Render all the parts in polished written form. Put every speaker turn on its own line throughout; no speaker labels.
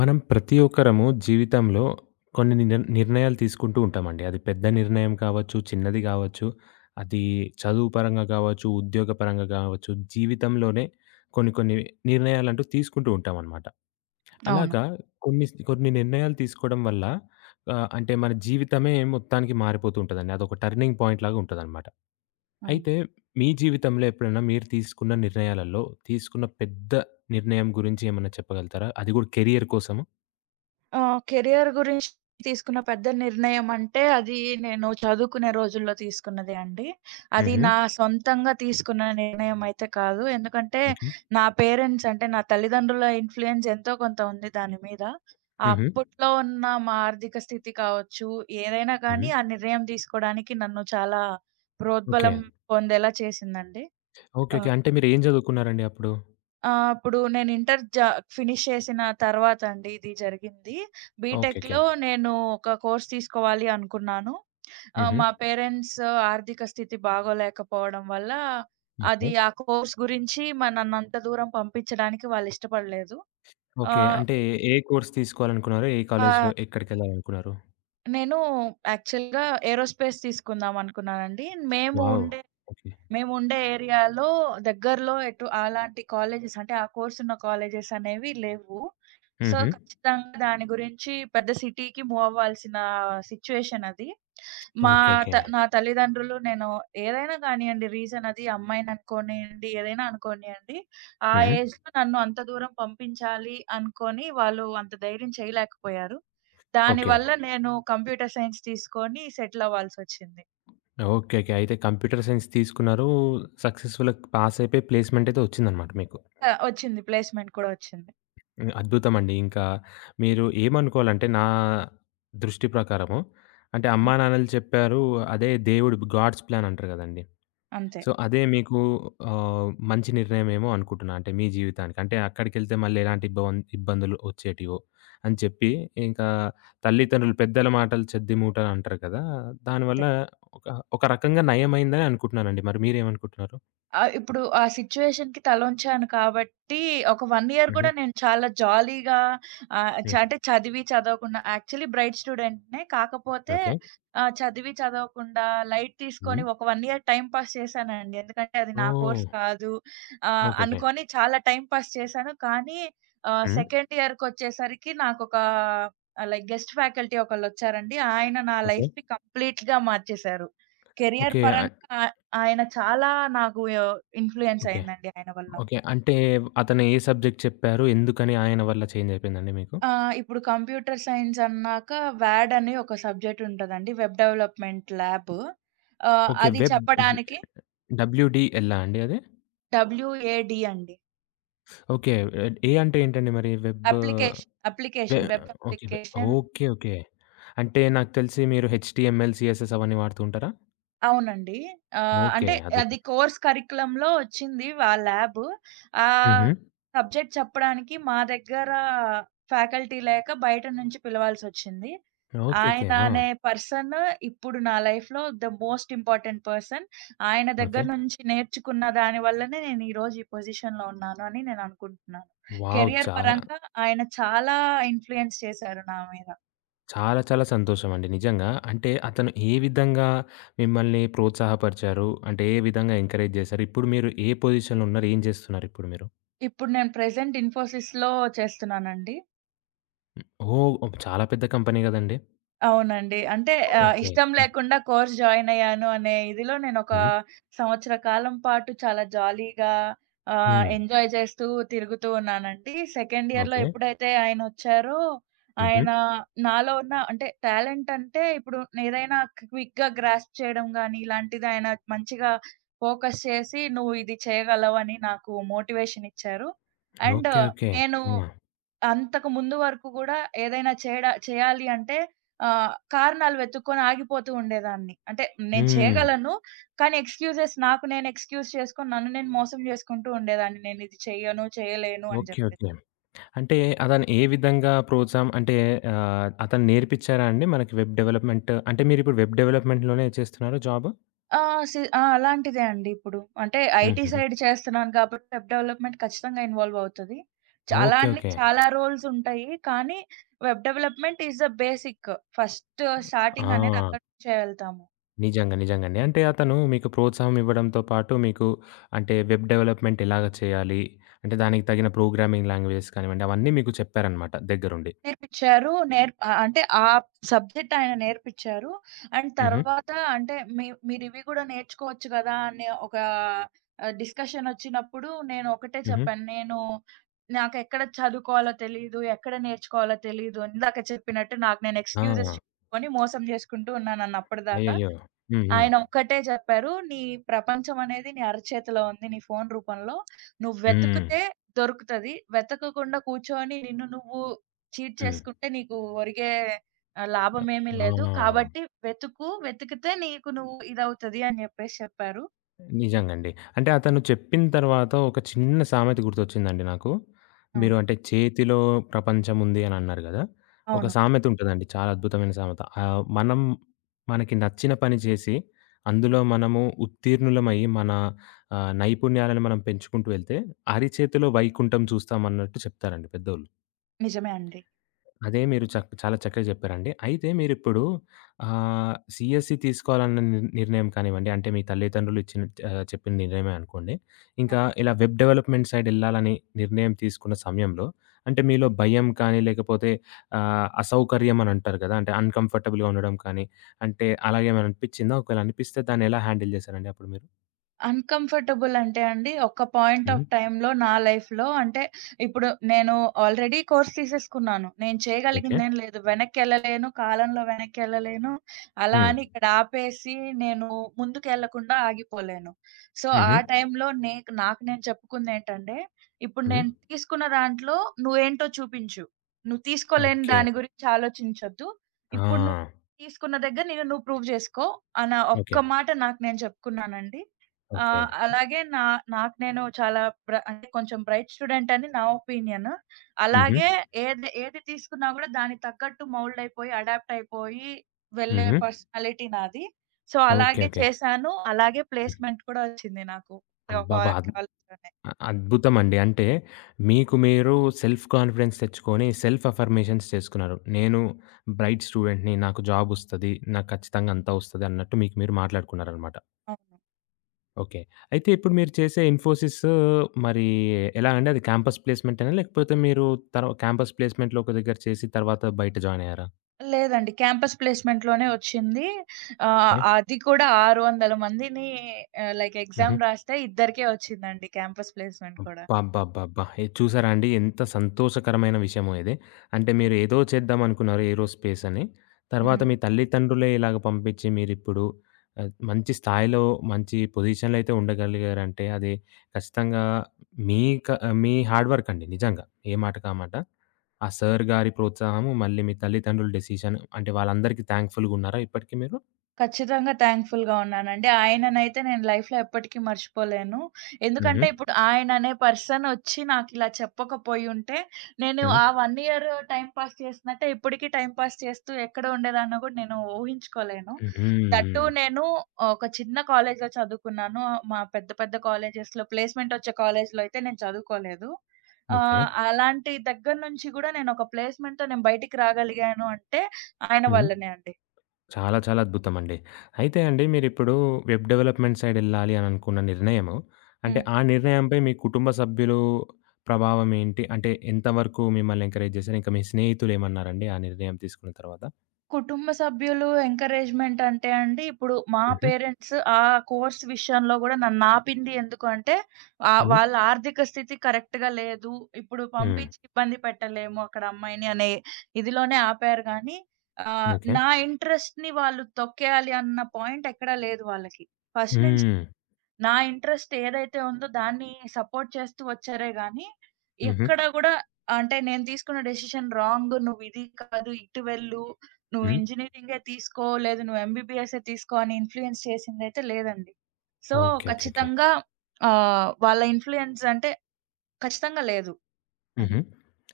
మనం ప్రతి ఒక్కరము జీవితంలో కొన్ని నిర్ణయాలు తీసుకుంటూ ఉంటామండి. అది పెద్ద నిర్ణయం కావచ్చు, చిన్నది కావచ్చు, అది చదువు పరంగా కావచ్చు, ఉద్యోగ పరంగా కావచ్చు, జీవితంలోనే కొన్ని కొన్ని నిర్ణయాలంటూ తీసుకుంటూ ఉంటామనమాట.
అవును.
అలాగా కొన్ని కొన్ని నిర్ణయాలు తీసుకోవడం వల్ల అంటే మన జీవితమే మొత్తానికి మారిపోతూ ఉంటదండి. అదొక టర్నింగ్ పాయింట్ లాగా ఉంటదనమాట.
అవును.
అయితే మీ జీవితంలో ఎప్పుడైనా మీరు తీసుకున్న నిర్ణయాలలో తీసుకున్న పెద్ద నిర్ణయం గురించి ఏమన్నా చెప్పగలుగుతారా? అది కూడా కెరియర్ కోసము?
కెరియర్ గురించి తీసుకున్న పెద్ద నిర్ణయం అంటే, అది నేను చదువుకునే రోజుల్లో తీసుకున్నదే అండి. అది
హుహు.
నా సొంతంగా తీసుకున్న నిర్ణయం అయితే కాదు. ఎందుకంటే,
ఓకే.
నా పేరెంట్స్ అంటే, నా తల్లిదండ్రుల ఇన్‌ఫ్లూయెన్స్ ఎంతో కొంత ఉంది దాని మీద.
హుహు.
అప్పట్లో ఉన్న మా ఆర్థిక స్థితి కావచ్చు, ఏదైనా
హుహు.
కానీ ఆ నిర్ణయం తీసుకోడానికి నన్ను చాలా
ఓకే.
ప్రోద్బలం పొందేలా చేసిందండి.
ఓకే.
ఆ!
ఓకే. అంటే మీరేం చదువుకున్నారండి అప్పుడు?
ఆ! అప్పుడు నేను ఇంటర్ ఫినిష్ చేసిన తర్వాత అండి ఇది జరిగింది.
ఓకే. ఓకే.
బీటెక్‌లో నేను ఒక కోర్స్ తీసుకోవాలి అనుకున్నాను.
హుహు.
మా పేరెంట్స్ ఆర్థిక స్థితి బాగోలేకపోవడం వల్ల,
ఓకే.
అది ఆ కోర్స్ గురించి నన్నంత దూరం పంపించడానికి వాళ్ళిష్టపడలేదు.
ఓకే.
ఆహ్,
అంటే ఏ కోర్స్ తీసుకోవాలనుకున్నారు? ఏ కాలేజ్‌లో
ఆహ్,
ఎక్కడికెళ్ళాలనుకున్నారు?
నేను యాక్చువల్‌గా ఏరోస్పేస్ తీసుకుందాం అనుకున్నానండి. మేము
వావ్!
ఉండే
ఓకే.
మేముండే ఏరియాలో దగ్గరలో ఎటు అలాంటి కాలేజెస్ అంటే, ఆ కోర్స్ ఉన్న కాలేజెస్ అనేవి లేవు. సో,
హుహు.
ఖచ్చితంగా దాని గురించి పెద్ద సిటీకి మూవ్ అవ్వాల్సిన సిట్యుయేషన్ అది.
ఓకే.
మా
ఓకే.
త నా తల్లిదండ్రులు నేను ఏదైనా కానియండి రీజన్ అది అమ్మాయిని అనుకోనియండి, ఏదైనా అనుకోనియండి. ఆ
హ్మ్.
ఏజ్‌లో నన్ను అంత దూరం పంపించాలి అనుకోని వాళ్ళు అంత ధైర్యం చేయలేకపోయారు.
ఓకే.
దానివల్ల నేను కంప్యూటర్ సైన్స్ తీసుకొని సెటిల్ అవ్వాల్సొచ్చింది.
ఓకే. ఓకే. అయితే కంప్యూటర్ సైన్స్ తీసుకున్నారు. సక్సెస్‌ఫుల్‌గా పాస్ అయిపోయి ప్లేస్‌మెంట్ అయితే వచ్చిందనమాట మీకు.
వచ్చింది, ప్లేస్‌మెంట్ కూడా వచ్చింది.
హ్మ్. అద్భుతమండి. ఇంకా మీరు ఏమనుకోవాలంటే నా దృష్టి ప్రకారము అంటే అమ్మా నాన్నలు చెప్పారు. అదే దేవుడు గాడ్స్ ప్లాన్ అంటారు కదండీ!
అంతే.
సో, అదే మీకు మంచి నిర్ణయమేమో అనుకుంటున్నా. అంటే మీ జీవితానికి. అంటే అక్కడికెళ్తే మళ్ళీ ఎలాంటి ఇబ్బందులు వచ్చేటివో అని చెప్పి, ఇంకా తల్లిదండ్రులు పెద్దల మాటలు చెద్ది మూటలంటారు కదా!
అంతే.
దానివల్ల ఒక ఒక రకంగా నయమైందని అనుకుంటున్నానండి. మరి మీరేమనుకుంటున్నారు?
ఇప్పుడు ఆ సిట్యుయేషన్‌కి తలొంచాను కాబట్టి, ఒక 1 ఇయర్
హుహు.
గూడా నేను చాలా జాలీగా ఆహ్, చ
హ్మ్.
అంటే చదివి చదవకుండా యాక్చువల్లీ బ్రైట్ స్టూడెంట్‌నే. కాకపోతే
ఓకే.
చదివి చదవకుండా లైట్ తీసుకొని
హ్మ్.
ఒక 1 ఇయర్ టైమ్ పాస్ చేశానండి. ఎందుకంటే అది నా
ఓహ్!
కోర్స్ కాదు
ఓకే. ఓకే.
అనుకోని చాలా టైమ్ పాస్ చేశాను. కానీ
హ్మ్.
సెకండ్ ఇయర్‌కొచ్చేసరికి నాకొక లైక్ గెస్ట్ ఫ్యాకల్టీ ఒకళ్ళొచ్చారండి. ఆయన నా
ఓకే.
లైఫ్‌ని కంప్లీట్‌గా మార్చేశారు. Career
okay.
పరంగా ఆయన చాలా నాకు ఇన్‌ఫ్లూయెన్స్
ఓకే.
అయిందండి ఆయన వల్ల.
ఓకే. అంటే అతను ఏ సబ్జెక్ట్ చెప్పారు? ఎందుకని ఆయన వల్ల చేంజ్ అయిపోయిందండి మీకు?
ఇప్పుడు కంప్యూటర్ సైన్స్ అన్నాక వ్యాడ్ అని ఒక సబ్జెక్ట్ ఉంటదండి. Web development lab.
ఓకే.
అది
వెబ్
చెప్పడానికి
డబ్ల్యూడీఎల్‌లా అండి అది?
డబ్ల్యూఏడీ అండి.
ఓకే. ఏ అంటే ఏంటండి మరి? వెబ్
అప్లికేషన్,
వె
application web
okay.
Application.
Okay. Okay. అంటే నాకు తెలిసి మీరు హెచ్‌టీఎంఎల్, సీఎస్ఎస్ అవన్నీ వాడుతూ ఉంటారా?
అవునండి. ఆహ్,
ఓకే.
అంటే అది
అద్భుతం.
కోర్స్ కరిక్యులమ్‌లో ఒచ్చింది ఆ ల్యాబ్. ఆ
హుహు.
సబ్జెక్ట్ చెప్పడానికి మా దగ్గర ఫ్యాకల్టీ లేక బయట నుంచి పిలవాల్సొచ్చింది.
ఓకే. ఓకే.
ఆయన
ఆ!
అనే పర్సన్ ఇప్పుడు నా లైఫ్‌లో ద మోస్ట్ ఇంపార్టెంట్ పర్సన్. ఆయన దగ్గర
ఓకే.
నుంచి నేర్చుకున్న దాని వల్లనే నేను ఈరోజు ఈ పొజిషన్‌లో ఉన్నాను అని నేను అనుకుంటున్నాను.
వావ్!
కెరియర్
చాలా,
పరంగా ఆయన చాలా ఇన్‌ఫ్లూయెన్స్ చేశారు నా మీద.
చాలా, చాలా సంతోషమండి నిజంగా. అంటే అతను ఏ విధంగా మిమ్మల్ని ప్రోత్సాహపరిచారు? అంటే ఏ విధంగా ఎంకరేజ్ చేశారు? ఇప్పుడు మీరు ఏ పొజిషన్‌లో ఉన్నారు? ఏం చేస్తున్నారు ఇప్పుడు మీరు?
ఇప్పుడు నేను ప్రెజెంట్ ఇన్ఫోసిస్‌లో చేస్తున్నానండి.
ఓహ్! చాలా పెద్ద కంపెనీ కదండీ!
అవునండి. అంటే
ఓకే.
ఇష్టం లేకుండా కోర్స్ జాయిన్ అయ్యాను అనే ఇదిలో నేనొక
హ్మ్.
సంవత్సర కాలం పాటు చాలా జాలీగా
హ్మ్.
ఎంజాయ్ చేస్తూ తిరుగుతూ ఉన్నానండి. సెకండ్ ఇయర్‌లో
ఓకే.
ఎప్పుడైతే ఆయనొచ్చారో,
హుహు.
ఆయన నాలో ఉన్న అంటే టాలెంట్ అంటే ఇప్పుడు ఏదైనా క్విక్‌గా గ్రాస్ప్ చేయడం గానీ, ఇలాంటిది ఆయన మంచిగా ఫోకస్ చేసి, "నువ్వు ఇది చేయగలవని" నాకు మోటివేషన్ ఇచ్చారు. And
okay. ఓకే.
నేను
ఆ!
అంతకు ముందు వరకు గూడా ఏదైనా చేయాలి అంటే కారణాలు వెతుక్కొని ఆగిపోతూ ఉండేదాన్ని. అంటే నేను
హ్మ్.
చేయగలను. కానీ ఎక్స్‌క్యూజెస్, నాకు నేను ఎక్స్‌క్యూజ్ చేసుకొని నన్ను నేను మోసం జేసుకుంటూ ఉండేదాన్ని. నేనిది చెయ్యను, చేయలేను అని
ఓకే.
జెప్పేసి.
ఓకే. అంటే అతను ఏ విధంగా ప్రోత్సాహం అంటే అతను నేర్పిచ్చారా అండి మనకి వెబ్ డెవలప్‌మెంట్? అంటే మీరిప్పుడు వెబ్ డెవలప్‌మెంట్‌లోనే చేస్తున్నారా జాబు?
ఆ! సి ఆ! అలాంటిదే అండి ఇప్పుడు. అంటే ఐటీ
హుహుహు.
సైడ్ చేస్తున్నాను కాబట్టి వెబ్ డెవలప్‌మెంట్ ఖచ్చితంగా ఇన్వాల్వ్ అవుతది. అలా
ఓకే.
అని
ఓకే.
చాలా రోల్స్ ఉంటాయి. కానీ web development is the basic. First starting అనేది
ఆ!
అక్కడి నుంచే వెళ్తాము.
నిజంగా. నిజంగండి. అంటే అతను మీకు ప్రోత్సాహం ఇవ్వడంతో పాటు మీకు అంటే వెబ్ డెవలప్‌మెంట్ ఎలాగ చేయాలి? అంటే దానికి తగిన ప్రోగ్రామింగ్ లాంగ్వేజెస్ కానివ్వండి అవన్నీ మీకు చెప్పారనమాట దగ్గరుండి.
నేర్పించారు. నేర్ప్ ఆహ్, అంటే ఆ సబ్జెక్ట్ ఆయన నేర్పించారు. అండ్
హుహు.
తర్వాత అంటే మీరివి కూడా నేర్చుకోవచ్చు కదా! అనే ఒక డిస్కషన్ వచ్చినప్పుడు నేను ఒకటే
హుహు.
చెప్పాను. నాకెక్కడ చదువుకోవాలో తెలీదు. ఎక్కడ నేర్చుకోవాలో తెలీదు. ఇందాక చెప్పినట్టు నాకు నేను
ఆ!
ఎక్స్‌క్యూజెస్ చెప్పుకొని మోసం చేసుకుంటూ ఉన్నానన్న అప్పటిదాకా.
అయ్యయ్యో! హ్మ్. హ్మ్.
ఆయన ఒక్కటే చెప్పారు. "నీ ప్రపంచం అనేది నీ అరచేతిలో ఉంది. నీ ఫోను రూపంలో. నువ్వు
హ్మ్.
వెతుకుతే దొరుకుతది. వెతకకుండా కూర్చొని నిన్ను నువ్వు చీట్
హ్మ్.
చేసుకుంటే నీకు ఒరిగే లాభమేమీ
ఆ!
లేదు. కాబట్టి వెతుకు. వెతికితే నీకు నువ్వు ఇదవుతది" అని చెప్పారు.
నిజంగండి. అంటే అతను చెప్పిన తర్వాత ఒక చిన్న సామెత గుర్తొచ్చిందండి నాకు. మీరు
అవును.
అంటే చేతిలో ప్రపంచముంది అని అన్నారు గదా! ఒక
అవును.
సామెత ఉంటదండి చాలా అద్భుతమైన సామెత. మనం మనకి నచ్చిన పని చేసి అందులో
హ్మ్.
మనము ఉత్తీర్ణులమయ్యి మన నైపుణ్యాలను మనం పెంచుకుంటూ వెళ్తే అరిచేతిలో వైకుంఠం చూస్తామన్నట్టు చెప్తారండి పెద్దోళ్ళు.
నిజమే అండి.
అదే మీరు చాలా చక్కగా చెప్పారండి. అయితే మీరిప్పుడు సీఎస్‌సి తీసుకోవాలన్న నిర్ణయం కానివ్వండి, అంటే మీ తల్లిదండ్రులు ఇచ్చిన చెప్పిన నిర్ణయమే అనుకోండి.
ఆ!
ఇంకా ఇలా వెబ్ డెవలప్‌మెంట్ సైడ్ ఎళ్ళాలని నిర్ణయం తీసుకున్న సమయంలో, అంటే మీలో భయం కానీ, లేకపోతే అసౌకర్యం అని అంటారు కదా! అంటే అన్‌కంఫర్టబుల్‌గా ఉండడం కానీ, అంటే అలాగేమైనా అనిపిచ్చిందా? ఒకవేళ అనిపిస్తే దాన్ని ఎలా హ్యాండిల్ చేశారండి అప్పుడు మీరు?
అన్‌కంఫర్టబుల్ అంటే అండి, ఒక పాయింట్ ఆఫ్
హ్మ్.
టైమ్‌లో నా లైఫ్‌లో అంటే, ఇప్పుడు నేను ఆల్రెడీ కోర్స్ తీసేసుకున్నాను. నేను
ఓకే.
చేయగలిగిందేం లేదు. వెనక్కెళ్ళలేను, కాలంలో వెనక్కెళ్ళలేను. అలా
హ్మ్.
అని ఇక్కడ ఆపేసి నేను ముందుకెళ్ళకుండా ఆగిపోలేను. సో,
హుహు.
ఆ టైంలో నాకు నేను చెప్పుకుందేంటంటే, ఇప్పుడు
హ్మ్.
నేను తీసుకున్న దాంట్లో నువ్వేంటో చూపించు. నువ్వు తీసుకోలేని
ఓకే.
దాని గురించి ఆలోచించొద్దు. ఇప్పుడు నువ్వు
ఆ!
తీసుకున్న దగ్గర నిన్ను నువ్వు ప్రూవ్ జేసుకో అన్న ఒక్క
ఓకే.
మాట నాకు నేను చెప్పుకున్నానండి. ఆ!
ఓకే.
అలాగే నాకు నేను చాలా బ్ర అంటే కొంచెం బ్రైట్ స్టూడెంట్ అని నా ఒపీనియన్.
హుహు.
అలాగే ఏది ఏది తీసుకున్నా గూడా దానికి తగ్గట్టు మౌల్డ్ అయిపోయి, అడాప్ట్ అయిపోయి వెళ్ళే
హుహు.
పర్సనాలిటీ నాది. So,
okay.
అలాగే
ఓకే.
చేశాను. అలాగే ప్లేస్‌మెంట్ కూడా వచ్చింది నాకు. ఒక
అబ్బబ్బా!
కాలేజ్‌లోనే.
అద్భుతమండి. అంటే మీకు మీరు సెల్ఫ్ కాన్ఫిడెన్స్ తెచ్చుకొని సెల్ఫ్ అఫర్మేషన్స్ చేసుకున్నారు. నేను బ్రైట్ స్టూడెంట్‌ని, నాకు జాబ్ ఒస్తది. నాకు ఖచ్చితంగా అంతా ఒస్తది అన్నట్టు మీకు మీరు మాట్లాడుకున్నారనమాట.
అవును.
ఓకే. అయితే ఇప్పుడు మీరు చేసే ఇన్ఫోసిస్ మరి ఎలా అండి? అది క్యాంపస్ ప్లేస్‌మెంటేనా? లేకపోతే మీరు క్యాంపస్ ప్లేస్‌మెంట్‌లో ఒక దగ్గర చేసి తర్వాత బయట జాయిన్ అయ్యారా?
లేదండి, క్యాంపస్ ప్లేస్‌మెంట్‌లోనే వచ్చింది.
ఓకే.
అది కూడా 600 మందిని లైక్
హుహు.
ఎగ్జామ్ రాస్తే ఇద్దరికే వచ్చిందండి క్యాంపస్ ప్లేస్‌మెంట్ కూడా.
అబ్బబ్బబ్బబ్బా! ఇది చూసారా అండి? ఎంత సంతోషకరమైన విషయమో ఇది. అంటే మీరు ఏదో చేద్దాం అనుకున్నారు ఏరోస్పేస్ అని. తర్వాత
హ్మ్.
మీ తల్లిదండ్రులే ఇలాగ పంపించి మీరిప్పుడు మంచి స్థాయిలో మంచి పొజిషన్‌లో అయితే ఉండగలిగారంటే అది ఖచ్చితంగా మీ క మీ హార్డ్ వర్క్ అండి నిజంగా. ఏ మాటకి ఆ మాట. ఆ సార్ గారి ప్రోత్సాహము మళ్ళీ మీ తల్లిదండ్రుల డెసిషన్ అంటే వాళ్ళందరికీ థాంక్‌ఫుల్‌గున్నారా ఇప్పటికి మీరు?
ఖచ్చితంగా థ్యాంక్‌ఫుల్‌గా ఉన్నానండి. ఆయననైతే నేను లైఫ్‌లో ఎప్పటికీ మర్చిపోలేను.
హుహు.
ఎందుకంటే ఇప్పుడు ఆయననే పర్సన్ ఒచ్చి నాకిలా చెప్పకపోయుంటే, నేను
హ్మ్.
ఆ 1 ఇయర్ టైమ్ పాస్ చేసినట్టే ఇప్పటికి టైమ్ పాస్ చేస్తూ ఎక్కడ ఉండేదాన్నో గూడా నేను ఊహించుకోలేను. దట్ టూ,
హుహు.
నేను ఒక చిన్న కాలేజ్‌లో చదువుకున్నాను. మా పెద్ద పెద్ద కాలేజెస్‌లో ప్లేస్‌మెంట్ ఒచ్చే కాలేజ్‌లో అయితే నేను చదువుకోలేదు.
ఓకే.
అలాంటి దగ్గర నుంచి గూడా నేనొక ప్లేస్‌మెంట్‌తో నేను బయటికి రాగలిగాను అంటే ఆయన
హ్మ్.
వల్లనే అండి.
చాలా చాలా అద్భుతమండి. అయితే అండి మీరిప్పుడు వెబ్ డెవలప్‌మెంట్ సైడ్ ఎళ్ళాలి అని అనుకున్న నిర్ణయము, అంటే
హ్మ్.
ఆ నిర్ణయంపై మీ కుటుంబ సభ్యులు ప్రభావం ఏంటి? అంటే ఎంత వరకు మిమ్మల్ని ఎంకరేజ్ చేశారు? ఇంకా మీ స్నేహితులు ఏమన్నారండి ఆ నిర్ణయం తీసుకున్న తర్వాత?
కుటుంబ సభ్యులు ఎంకరేజ్‌మెంట్ అంటే అండి, ఇప్పుడు మా
హుహు.
పేరెంట్స్ ఆ కోర్స్ విషయంలో గూడా నన్నాపింది ఎందుకు అంటే,
హ్మ్.
వాళ్ళ ఆర్థిక స్థితి కరెక్ట్‌గా లేదు. ఇప్పుడు
హ్మ్.
పంపించి ఇబ్బంది పెట్టలేము అక్కడ అమ్మాయిని అనే ఇదిలోనే ఆపారు గానీ,
ఓకే.
నా ఇంట్రెస్ట్‌ని వాళ్ళు తొక్కేయాలి అన్న పాయింట్ ఎక్కడా లేదు వాళ్ళకి. ఫస్ట్ నుంచి
హ్మ్.
నా ఇంట్రెస్ట్ ఏదైతే ఉందో దాన్ని సపోర్ట్ చేస్తూ వచ్చారే గానీ,
హుహు.
ఎక్కడ గూడా అంటే నేను తీసుకున్న డెసిషన్ రాంగ్. నువ్వు ఇది కాదు, ఇటు వెళ్ళు. నువ్వు
హ్మ్.
ఇంజినీరింగే తీసుకో, లేదు నువ్వు ఎంబీబీఎస్సే తీసుకో అని ఇన్‌ఫ్లూయెన్స్ చేసిందైతే లేదండి. So,
okay. ఓకే. ఓకే.
ఖచ్చితంగా వాళ్ళ ఇన్‌ఫ్లూయెన్స్ అంటే ఖచ్చితంగా లేదు అది.
హుహు.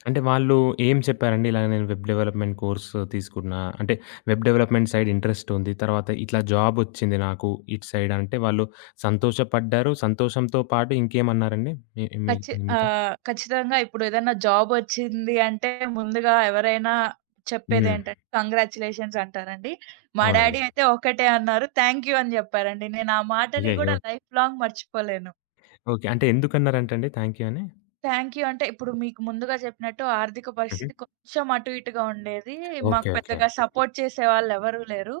అంటే వాళ్ళు ఏం చెప్పారండి? ఇలా నేను వెబ్ డెవలప్‌మెంట్ కోర్స్ తీసుకున్నా. అంటే వెబ్ డెవలప్‌మెంట్ సైడ్ ఇంట్రెస్ట్ ఉంది. తర్వాత ఇట్లా జాబ్ వచ్చింది నాకు ఇటు సైడ్ అంటే వాళ్ళు సంతోషపడ్డారు. సంతోషంతో పాటు ఇంకేమన్నారండి? మీ మీ మీతో?
ఖచ్చితంగా ఇప్పుడేదన్నా జాబొచ్చింది అంటే ముందుగా ఎవరైనా
హ్మ్.
చెప్పేదేంటంటే కంగ్రాచ్యులేషన్స్ అంటారండి. మా డ్యాడీ
అవునండి.
అయితే ఒకటే అన్నారు, థాంక్ యూ అని జెప్పారండి. నేను ఆ మాటని
అయ్యయ్యో!
గూడా లైఫ్ లాంగ్ మర్చిపోలేను.
ఓకే. అంటే ఎందుకన్నారంటండి థాంక్ యూ అని?
థ్యాంక్ యూ అంటే ఇప్పుడు మీకు ముందుగా చెప్పినట్టు ఆర్థిక
హుహు.
పరిస్థితి కొంచెం అటు ఇటుగా ఉండేది. మాకు
ఓకే. ఓకే.
పెద్దగా సపోర్ట్ చేసేవాళ్ళు ఎవరు లేరు.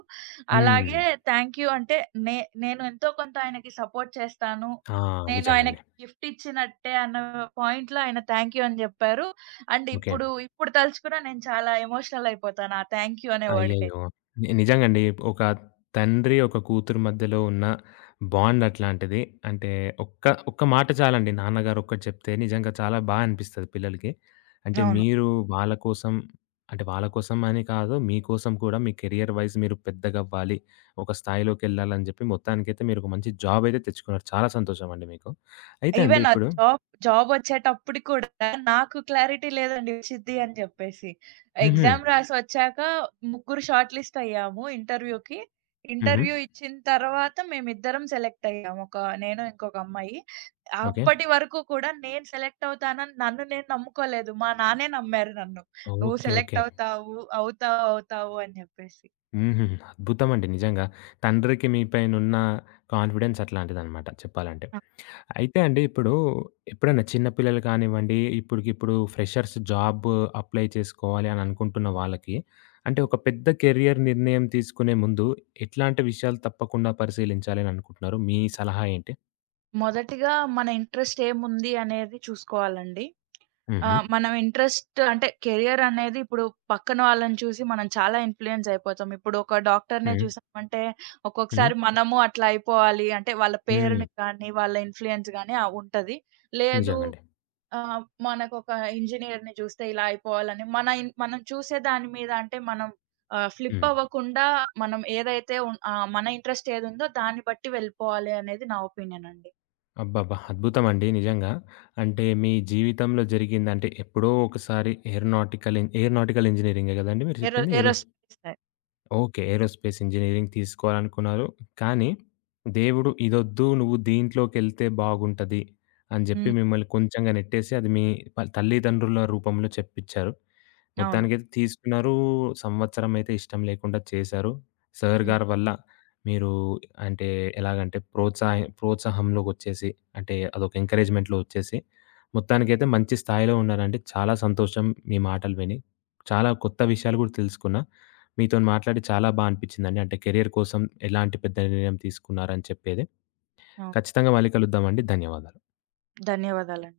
హ్మ్.
అలాగే థ్యాంక్ యూ అంటే నే నేను ఎంతో కొంత ఆయనకి సపోర్ట్ చేస్తాను.
ఆ!
నేను
నిజంగండి.
ఆయనకి గిఫ్ట్ ఇచ్చినట్టే అన్న పాయింట్‌లో ఆయన థ్యాంక్ యూ అని జెప్పారు. And
okay.
ఇప్పుడు ఇప్పుడు తలుచుకున్న నేను చాలా ఎమోషనల్ అయిపోతాను ఆ థ్యాంక్ యూ అనే వర్డ్‌కి.
అయ్యయ్యో! నిజంగండి. ఒక తండ్రి, ఒక కూతురు మధ్యలో ఉన్న బాండ్ అట్లాంటిది. అంటే ఒక్క, ఒక్క మాట చాలండి. నాన్నగారు ఒక్కటి చెప్తే నిజంగా చాలా బా అనిపిస్తది పిల్లలకి. అంటే
అవును.
మీరు వాళ్ళ కోసం అంటే వాళ్ళ కోసం అని కాదు, మీకోసం కూడా మీ కెరియర్ వైస్ మీరు పెద్దగవ్వాలి, ఒక స్థాయిలోకెళ్ళాలని చెప్పి మొత్తానికైతే మీరు ఒక మంచి జాబ్ అయితే తెచ్చుకున్నారు. చాలా సంతోషమండి మీకు. అయితే అండి
ఈవెన్ ఆ
ఇప్పుడు
జాబొచ్చేటప్పటికి కూడా నాకు క్లారిటీ లేదండి వచ్చిద్ది అని చెప్పేసి.
హుహు.
ఎగ్జామ్ రాసి వచ్చాక ముగ్గురు షార్ట్ లిస్ట్ అయ్యాము ఇంటర్వ్యూకి.
హుహు.
ఇంటర్వ్యూ ఇచ్చిన తర్వాత మేమిద్దరం సెలెక్ట్ అయ్యాము, ఒక నేను ఇంకొక అమ్మాయి.
ఓకే.
అప్పటి వరకు కూడా నేను సెలెక్ట్ అవుతానని నన్ను నేను నమ్ముకోలేదు. మా నాన్నే నమ్మారు నన్ను. "నువ్వు
ఓకే.
Select
okay.
అవుతావు. అవుతావు, అవుతావు" అని చెప్పేసి.
హుహు. అద్భుతమండి నిజంగా. తండ్రికి మీ పైనున్న కాన్ఫిడెన్స్ అట్లాంటిదనమాట చెప్పాలంటే.
అవును.
అయితే అండి ఇప్పుడు ఎప్పుడైనా చిన్న పిల్లలు కానివ్వండి, ఇప్పటికిప్పుడు ఫ్రెషర్స్ జాబ్ అప్లై చేసుకోవాలి అని అనుకుంటున్న వాళ్ళకి, అంటే ఒక పెద్ద కెరియర్ నిర్ణయం తీసుకునే ముందు ఎట్లాంటి విషయాలు తప్పకుండా పరిశీలించాలి అని అనుకుంటున్నారు? మీ సలహా ఏంటి?
మొదటిగా మన ఇంట్రెస్ట్ ఏముంది అనేది చూసుకోవాలండి.
హుహు.
మనం ఇంట్రెస్ట్ అంటే కెరియర్ అనేది ఇప్పుడు పక్కన వాళ్ళని చూసి మనం చాలా ఇన్‌ఫ్లూయెన్స్ అయిపోతాం. ఇప్పుడు ఒక డాక్టర్‌నే
హ్మ్.
చూసామంటే
హ్మ్.
ఒక్కొక్కసారి మనము అట్లా అయిపోవాలి అంటే వాళ్ళ
హ్మ్.
పేరుని కానీ, వాళ్ళ ఇన్‌ఫ్లూయెన్స్ గాని ఉంటది. లేదు,
నిజంగండి.
ఆహ్, మనకొక ఇంజినీర్‌ని చూస్తే ఇలా అయిపోవాలని మన ఇన్ మనం చూసే దాని మీద అంటే మనం ఫ్లిప్
హ్మ్.
అవ్వకుండా మనం మన ఇంట్రెస్ట్ ఏదుందో దాన్ని బట్టి వెళ్ళిపోవాలి అనేది నా ఒపీనియన్ అండి.
అబ్బబ్బా! అద్భుతమండి నిజంగా. అంటే మీ జీవితంలో జరిగింది అంటే ఎప్పుడో ఒకసారి ఏరోనాటికల్ ఇంజినీరింగే గదండీ మీరు చెప్పింది?
Aerospace side.
Okay. Aerospace engineering తీసుకోవాలనుకున్నారు. కానీ దేవుడు ఇదొద్దు నువ్వు దీంట్లోకెళ్తే బాగుంటది అని జెప్పి
హ్మ్.
మిమ్మల్ని కొంచెంగా నెట్టేసి అది మీ తల్లిదండ్రుల రూపంలో చెప్పిచ్చారు.
అవును.
మొత్తానికైతే తీసుకున్నారు. సంవత్సరమైతే ఇష్టం లేకుండా చేశారు. సార్
హ్మ్.
గారి వల్ల మీరు అంటే ఎలాగంటే ప్రోత్సాహంలోకొచ్చేసి అంటే అదొక ఎంకరేజ్‌మెంట్‌లో వచ్చేసి మొత్తానికైతే మంచి స్థాయిలో ఉన్నారండి. చాలా సంతోషం మీ మాటలు విని. చాలా కొత్త విషయాలు గూడా తెలుసుకున్నా. మీతోని మాట్లాడి చాలా బా అనిపించిందండి. అంటే కెరియర్ కోసం ఎలాంటి పెద్ద నిర్ణయం తీసుకున్నారని చెప్పేది.
అవును.
ఖచ్చితంగా మళ్ళీ కలుద్దామండి. ధన్యవాదాలు.
ధన్యవాదాలండి.